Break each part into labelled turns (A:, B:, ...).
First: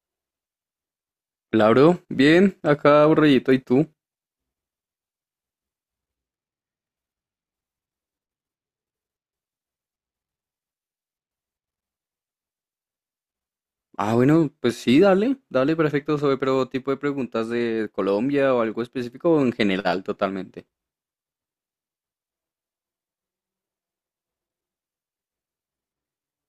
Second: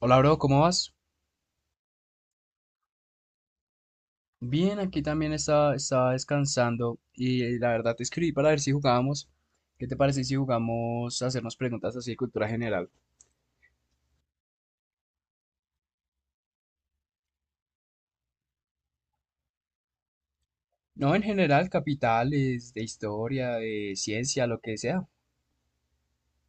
A: Hola, bro, ¿cómo vas?
B: Claro, bien, acá aburridito, ¿y tú?
A: Bien, aquí también estaba descansando y la verdad te escribí para ver si jugábamos. ¿Qué te parece si jugamos a hacernos preguntas así de cultura general?
B: Ah, bueno, pues sí, dale, dale, perfecto, pero tipo de preguntas de Colombia o algo específico o en general totalmente.
A: No, en general, capitales, de historia, de ciencia, lo que sea.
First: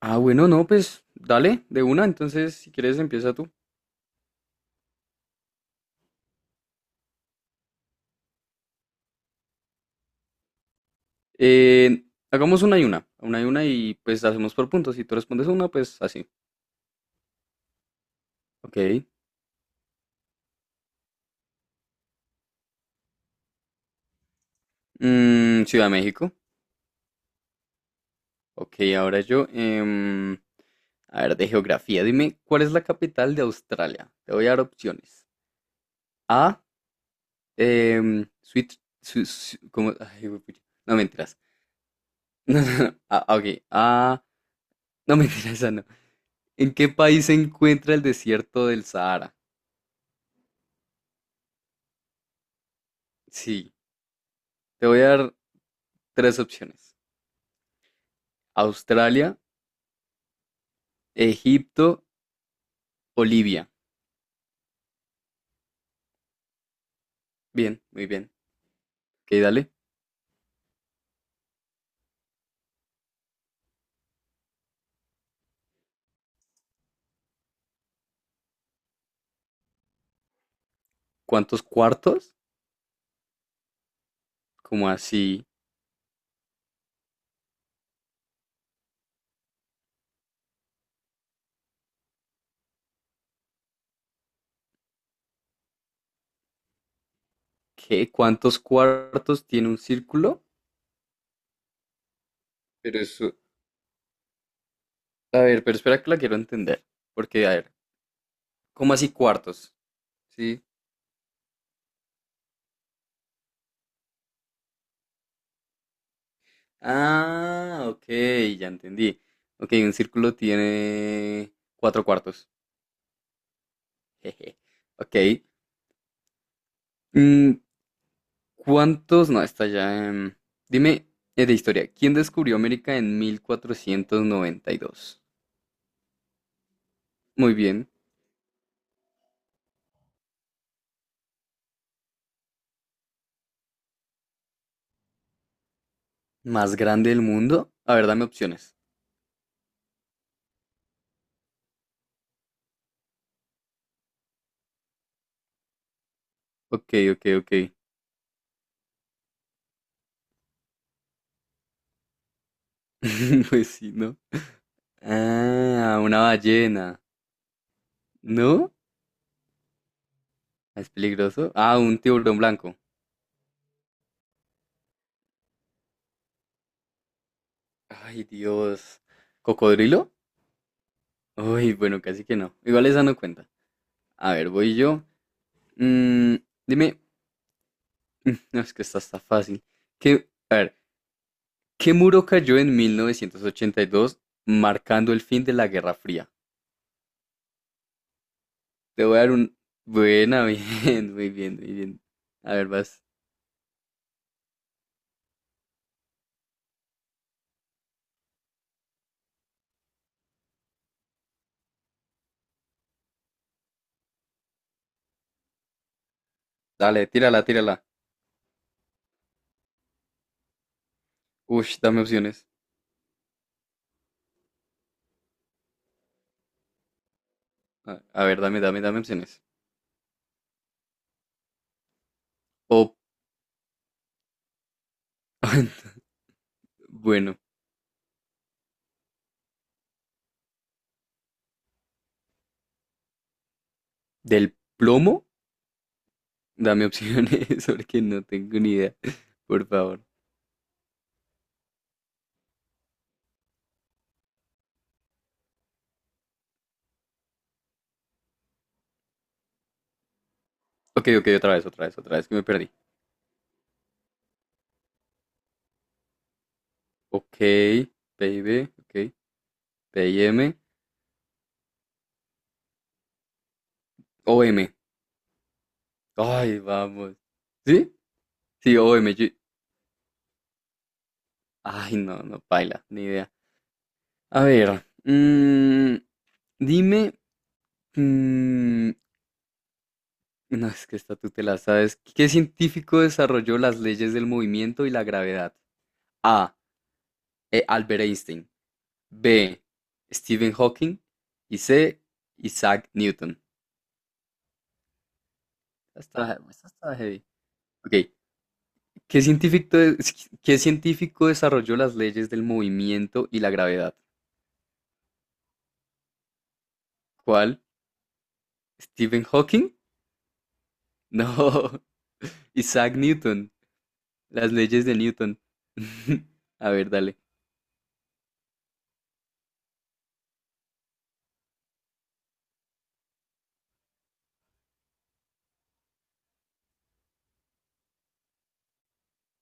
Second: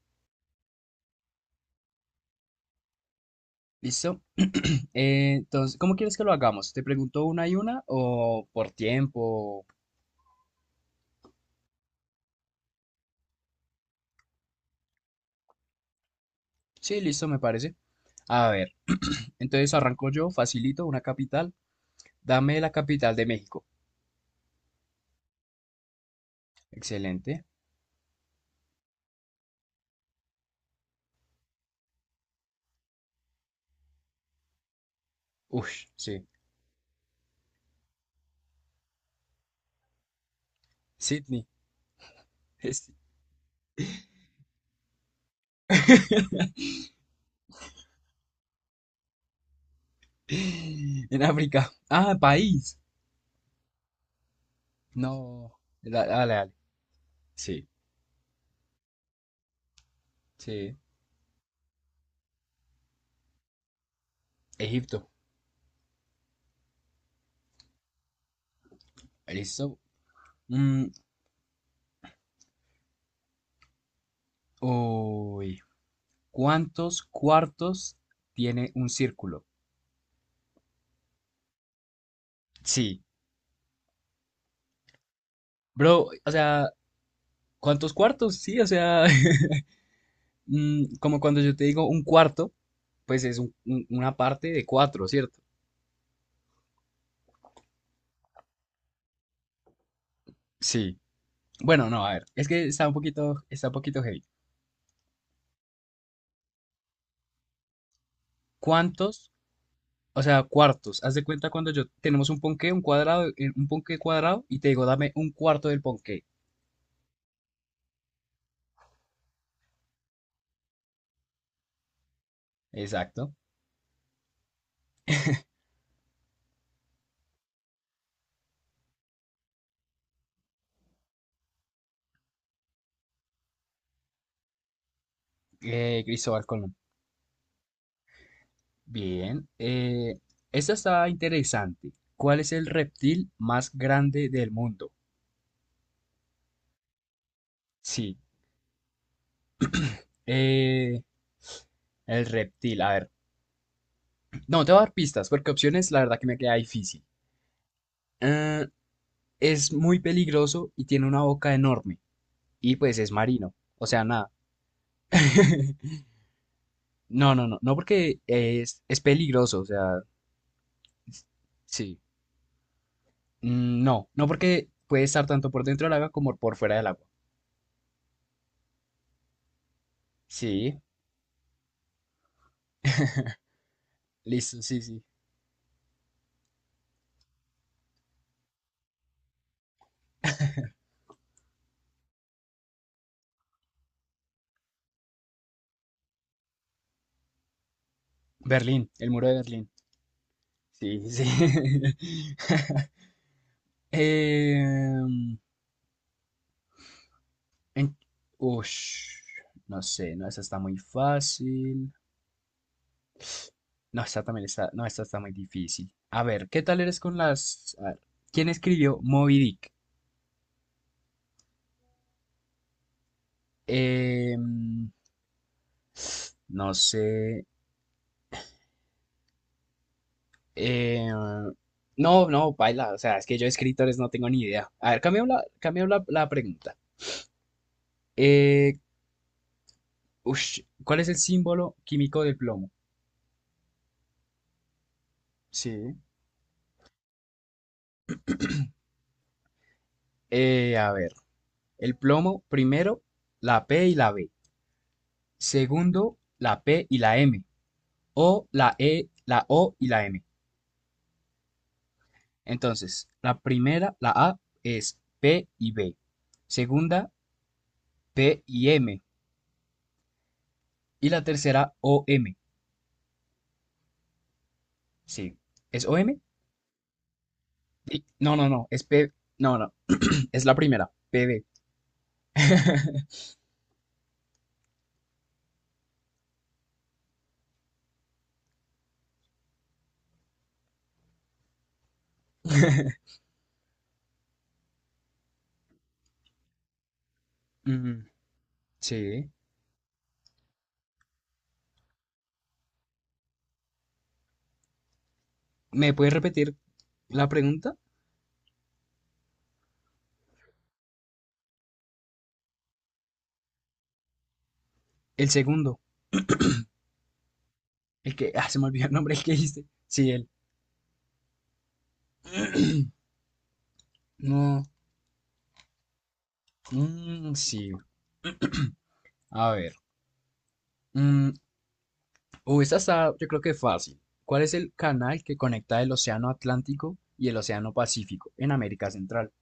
B: Ah, bueno, no, pues dale, de una, entonces si quieres empieza tú.
A: ¿Listo? Entonces, ¿cómo quieres que lo hagamos? ¿Te pregunto una y una o por tiempo?
B: Eh, Hagamos una y una, una y una, y pues hacemos por puntos, si tú respondes una, pues así.
A: Sí, listo, me parece. A ver,
B: Ok.
A: entonces arranco yo, facilito, una capital. Dame la capital de México.
B: Ciudad de México.
A: Excelente.
B: Ok, ahora yo. A ver, de geografía, dime, ¿cuál es la capital de Australia? Te voy a dar opciones.
A: Ush, sí.
B: A, Sweet. ¿Cómo? Ay, huepucha. No mentiras.
A: Sydney.
B: No, no,
A: Es-
B: no. Ah, ok. Ah, no mentiras, esa no. ¿En qué país se encuentra el desierto del Sahara?
A: En África. Ah, país.
B: Sí. Te voy a dar
A: No. Dale,
B: tres
A: dale.
B: opciones:
A: Sí,
B: Australia,
A: sí.
B: Egipto o Libia.
A: Egipto.
B: Bien, muy bien. Ok, dale.
A: Listo. Mm, Uy. ¿Cuántos cuartos tiene un círculo?
B: ¿Cuántos cuartos?
A: Sí.
B: ¿Como así?
A: Bro, o sea, ¿cuántos cuartos? Sí, o sea, como cuando yo te digo un cuarto, pues es una parte de cuatro, ¿cierto?
B: ¿Qué? ¿Cuántos cuartos tiene un círculo?
A: Sí. Bueno, no, a ver. Es que está un
B: Pero eso.
A: poquito, está un poquito heavy.
B: A ver, pero espera que la quiero entender. Porque, a ver, ¿cómo así
A: ¿Cuántos
B: cuartos?
A: O sea,
B: Sí.
A: cuartos. Haz de cuenta cuando yo tenemos un ponqué, un cuadrado, un ponqué cuadrado, y te digo, dame un cuarto del ponqué.
B: Ah, ok, ya entendí. Ok, un círculo tiene cuatro cuartos.
A: Exacto.
B: Jeje. Ok. Mm, ¿Cuántos? No, está ya. Dime, de historia, ¿quién descubrió América en 1492?
A: Cristóbal Colón.
B: Muy bien.
A: Bien. Esta está interesante. ¿Cuál es el reptil más grande del mundo?
B: ¿Más grande del mundo? A ver,
A: Sí.
B: dame opciones.
A: eh, el reptil. A ver. No, te voy a dar pistas, porque opciones, la verdad que me queda
B: Ok,
A: difícil.
B: ok, ok.
A: Eh, es muy peligroso y tiene una boca enorme. Y pues es marino.
B: Pues
A: O
B: sí,
A: sea,
B: ¿no?
A: nada.
B: Ah, una ballena.
A: No, no, no, no porque
B: ¿No?
A: es peligroso, o sea,
B: ¿Es
A: es-
B: peligroso? Ah,
A: sí.
B: un tiburón blanco.
A: Mm, no, no porque puede estar tanto por dentro del agua como por fuera del agua.
B: Ay, Dios. ¿Cocodrilo?
A: Sí,
B: Uy, bueno, casi que no. Igual esa no cuenta. A ver,
A: listo,
B: voy
A: sí, sí.
B: yo. Mm, dime, no, es que esta está fácil. A ver, ¿qué muro cayó en 1982 marcando el fin de la Guerra Fría?
A: Berlín,
B: Te
A: el
B: voy a
A: muro
B: dar
A: de
B: un...
A: Berlín.
B: Buena,
A: Sí,
B: bien,
A: sí.
B: muy bien, muy bien. A ver, vas.
A: Em, en- Ush, no sé, no, esa está muy fácil. No, esta también está, no, esta está muy difícil. A ver, ¿qué tal eres
B: Dale,
A: con
B: tírala,
A: las...
B: tírala.
A: a ver, ¿quién escribió Moby Dick?
B: Uy, dame opciones.
A: Em, no sé.
B: A ver, dame, dame, dame opciones.
A: Eh, no, no, baila.
B: O,
A: O sea, es que yo de escritores no tengo ni idea. A ver, cambiemos la, la pregunta.
B: bueno,
A: Eh, Ush, ¿cuál es el símbolo químico del plomo?
B: del plomo,
A: Sí.
B: dame opciones porque no tengo ni idea. Por favor.
A: A ver, el plomo, primero, la P y la B. Segundo, la P y la M. O la E, la O y la M.
B: Ok, ok, otra vez, otra vez, otra vez, que me perdí.
A: Entonces, la primera, la A, es P y B. Segunda,
B: Ok,
A: P
B: PIB,
A: y M.
B: ok, P M,
A: Y la tercera, O M.
B: O M.
A: Sí. ¿Es O M.
B: Ay, vamos. ¿Sí?
A: No, no, no,
B: Sí,
A: es P.
B: OM.
A: No, no, es la primera, PB.
B: Ay, no, no, paila, ni idea. A ver, dime, mm, no, es que esta tú te la sabes. ¿Qué científico desarrolló las leyes del movimiento y la gravedad? A. Albert
A: Mm,
B: Einstein.
A: sí.
B: B. Stephen Hawking. Y C. Isaac Newton.
A: ¿Me puedes
B: Esta está,
A: repetir
B: esta está heavy.
A: la pregunta?
B: Ok, ¿Qué científico desarrolló las leyes del movimiento y la gravedad?
A: El segundo,
B: ¿Cuál?
A: el que... Ah, se me olvidó el nombre, el
B: ¿Stephen
A: que dijiste.
B: Hawking?
A: Sí, él.
B: No. Isaac Newton. Las
A: No.
B: leyes de Newton. A ver, dale.
A: Mm, sí, a ver. Mm, Esta está, yo creo que fácil. ¿Cuál es el canal que conecta el Océano Atlántico y el Océano Pacífico en América Central?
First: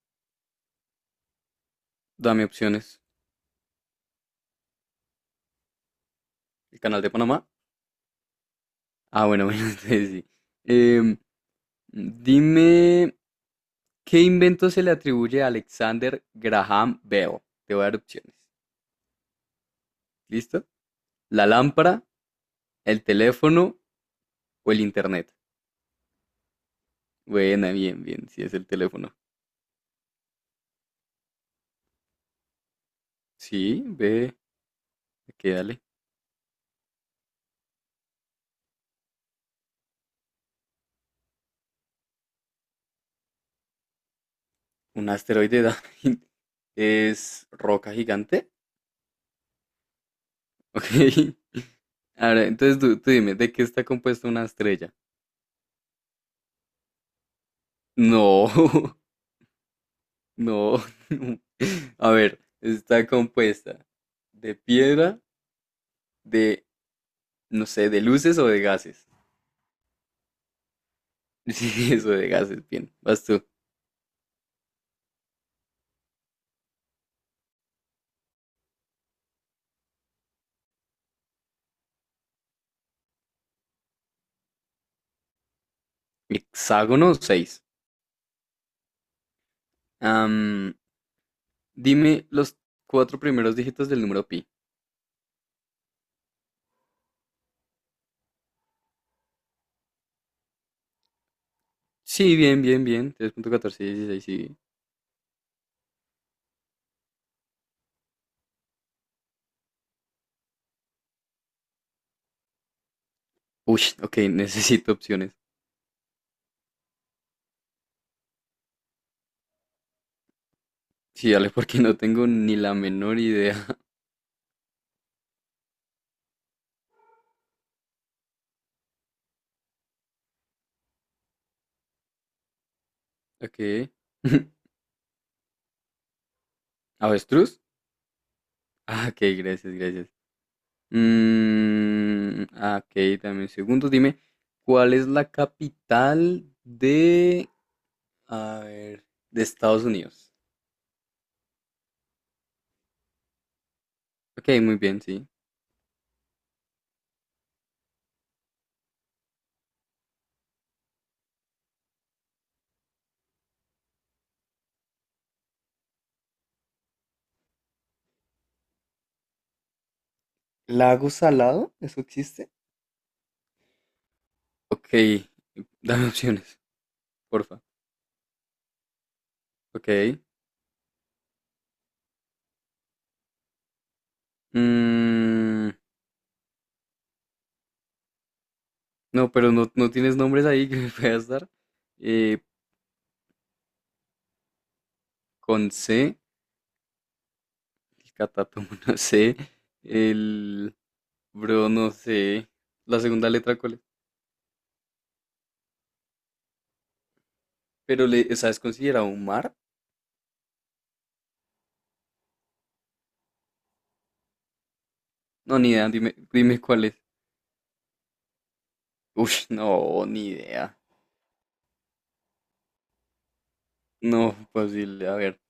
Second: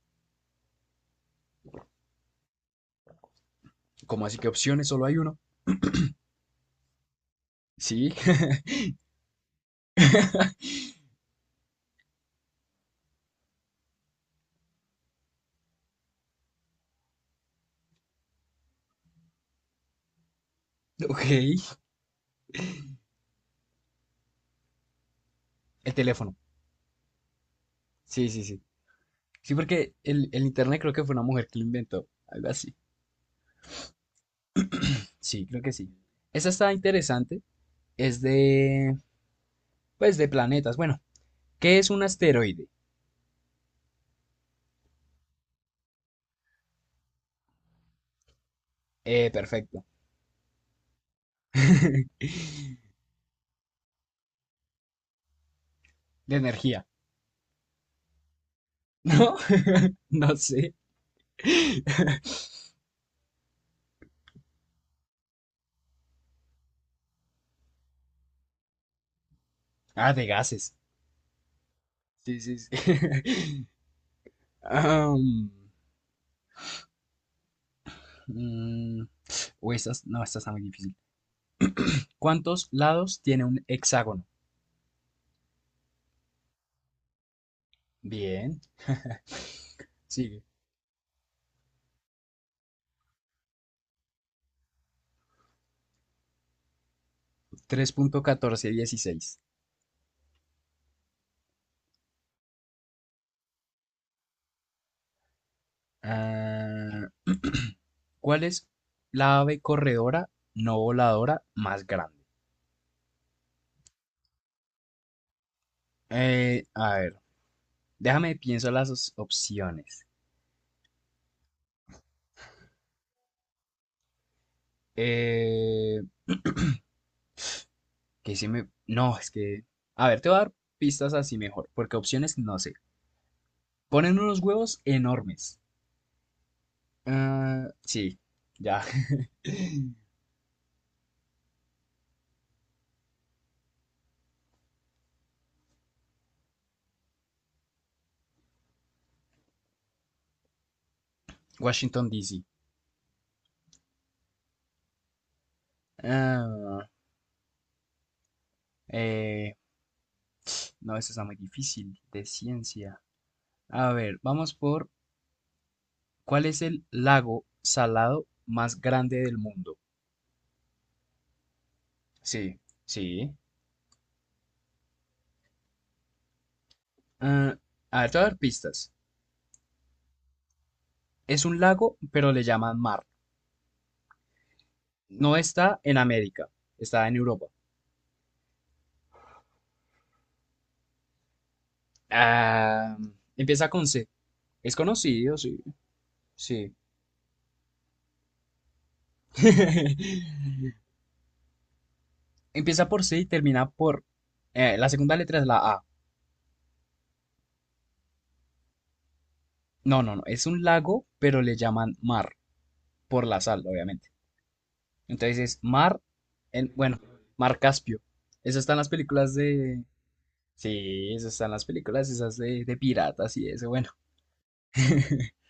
B: Dame opciones.
A: ¿Cómo así que opciones? Solo hay uno.
B: ¿El canal de Panamá?
A: Sí.
B: Ah, bueno, bueno, entonces sí. Em, dime, ¿qué invento se le atribuye a Alexander Graham Bell? Te voy a dar opciones. ¿Listo? ¿La
A: Ok.
B: lámpara, el teléfono o el internet?
A: El teléfono.
B: Buena, bien,
A: Sí,
B: bien. Si
A: sí,
B: es
A: sí.
B: el teléfono.
A: Sí, porque el internet creo que fue una mujer que lo inventó, algo así.
B: Sí, ve,
A: Sí,
B: que
A: creo que
B: dale.
A: sí. Esa está interesante, es de, pues, de planetas. Bueno, ¿qué es un asteroide?
B: Un asteroide es roca gigante.
A: Perfecto.
B: Ok. Ahora, entonces tú dime, ¿de qué está compuesta una estrella?
A: De energía.
B: No,
A: No, no sé.
B: no, no. A ver, está compuesta de piedra, de, no sé, de luces o de gases.
A: Ah, de gases.
B: Sí, eso de
A: Sí, sí,
B: gases,
A: sí.
B: bien. Vas tú.
A: Um, mm, Uy, estas, no, esta está muy difícil. ¿Cuántos lados tiene un hexágono?
B: Hexágono
A: Bien. Sigue.
B: 6. Dime los cuatro primeros dígitos del número pi.
A: 3,1416.
B: Sí, bien, bien, bien. 3,1416, sí.
A: Ah, ¿cuál es la ave corredora no voladora más grande?
B: Uy, ok, necesito opciones.
A: A ver, déjame pienso las opciones.
B: Sí, dale, porque no tengo ni la menor idea.
A: Eh, que si me... No, es que... A ver, te voy a dar pistas así mejor, porque opciones no sé.
B: Ok.
A: Ponen unos huevos enormes.
B: ¿Avestruz?
A: Ah, sí, ya.
B: Ah, ok, gracias, gracias. Ah, ok, dame un segundo. Dime, ¿cuál es la capital de... A ver, de Estados Unidos?
A: Washington, D.C.
B: Ok, muy bien, sí.
A: Ah, eh, no, esto está muy difícil de ciencia. A ver, vamos por, ¿cuál es el lago salado más grande del mundo?
B: ¿Lago salado? ¿Eso existe?
A: Sí, sí.
B: Ok, dame opciones,
A: Ah,
B: porfa.
A: a ver, te voy a dar pistas.
B: Ok.
A: Es un lago, pero le llaman mar. No
B: mm,
A: está en América, está en Europa.
B: no, pero no, no tienes nombres ahí que me puedas dar. Eh,
A: Ah, empieza con C. Es conocido, sí,
B: Con C,
A: sí.
B: el catatomo no sé, el bro no sé,
A: Empieza
B: la
A: por C y
B: segunda letra
A: termina
B: cuál es,
A: por... la segunda letra es la A.
B: pero le, sabes es considerado un mar.
A: No, no, no. Es un lago, pero le llaman mar, por la sal, obviamente. Entonces es
B: No, ni idea,
A: mar,
B: dime, dime
A: en,
B: cuál es.
A: bueno, mar Caspio. Eso está en las películas
B: Uy, no,
A: de...
B: ni idea.
A: Sí, eso está en las películas esas de, piratas y eso, bueno.
B: No, posible. A ver,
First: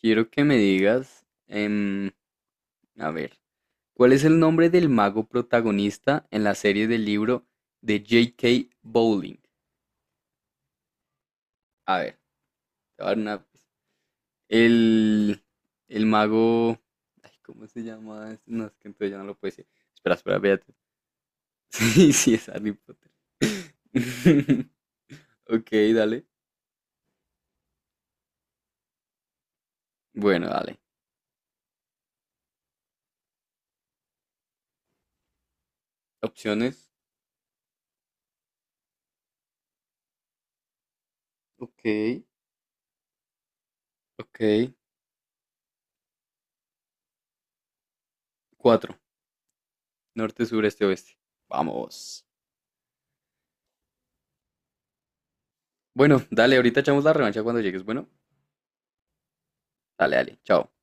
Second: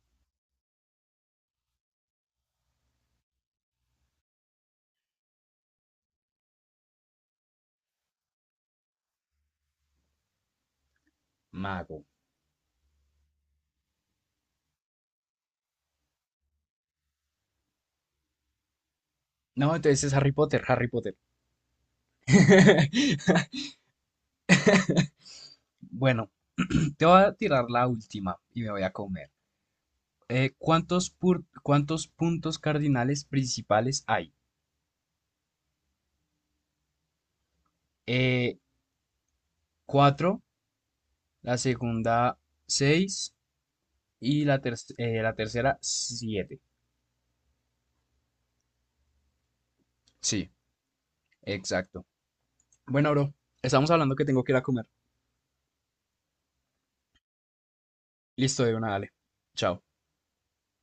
B: quiero que me digas, a ver, ¿cuál es el nombre del mago protagonista en la serie del libro de J.K. Bowling? A
A: Mago.
B: ver, te voy a dar una pista. El, el mago. Ay, ¿cómo se llama? ¿este? No, es que entonces ya no lo puedo decir.
A: No, entonces es
B: Espera,
A: Harry
B: espera,
A: Potter,
B: espérate.
A: Harry Potter.
B: Sí, sí, es Harry Potter. Ok, dale.
A: Bueno, te voy a tirar la última y me voy a comer.
B: Bueno, dale.
A: ¿Cuántos puntos cardinales principales hay?
B: Opciones.
A: Eh, Cuatro, la
B: Ok,
A: segunda seis y
B: ok.
A: la tercera siete.
B: Cuatro. Norte,
A: Sí,
B: sur, este, oeste.
A: exacto.
B: Vamos.
A: Bueno, bro, estamos hablando que tengo que ir a comer.
B: Bueno, dale, ahorita echamos la revancha cuando llegues. Bueno,
A: Listo, de una, dale. Chao.
B: dale, dale. Chao.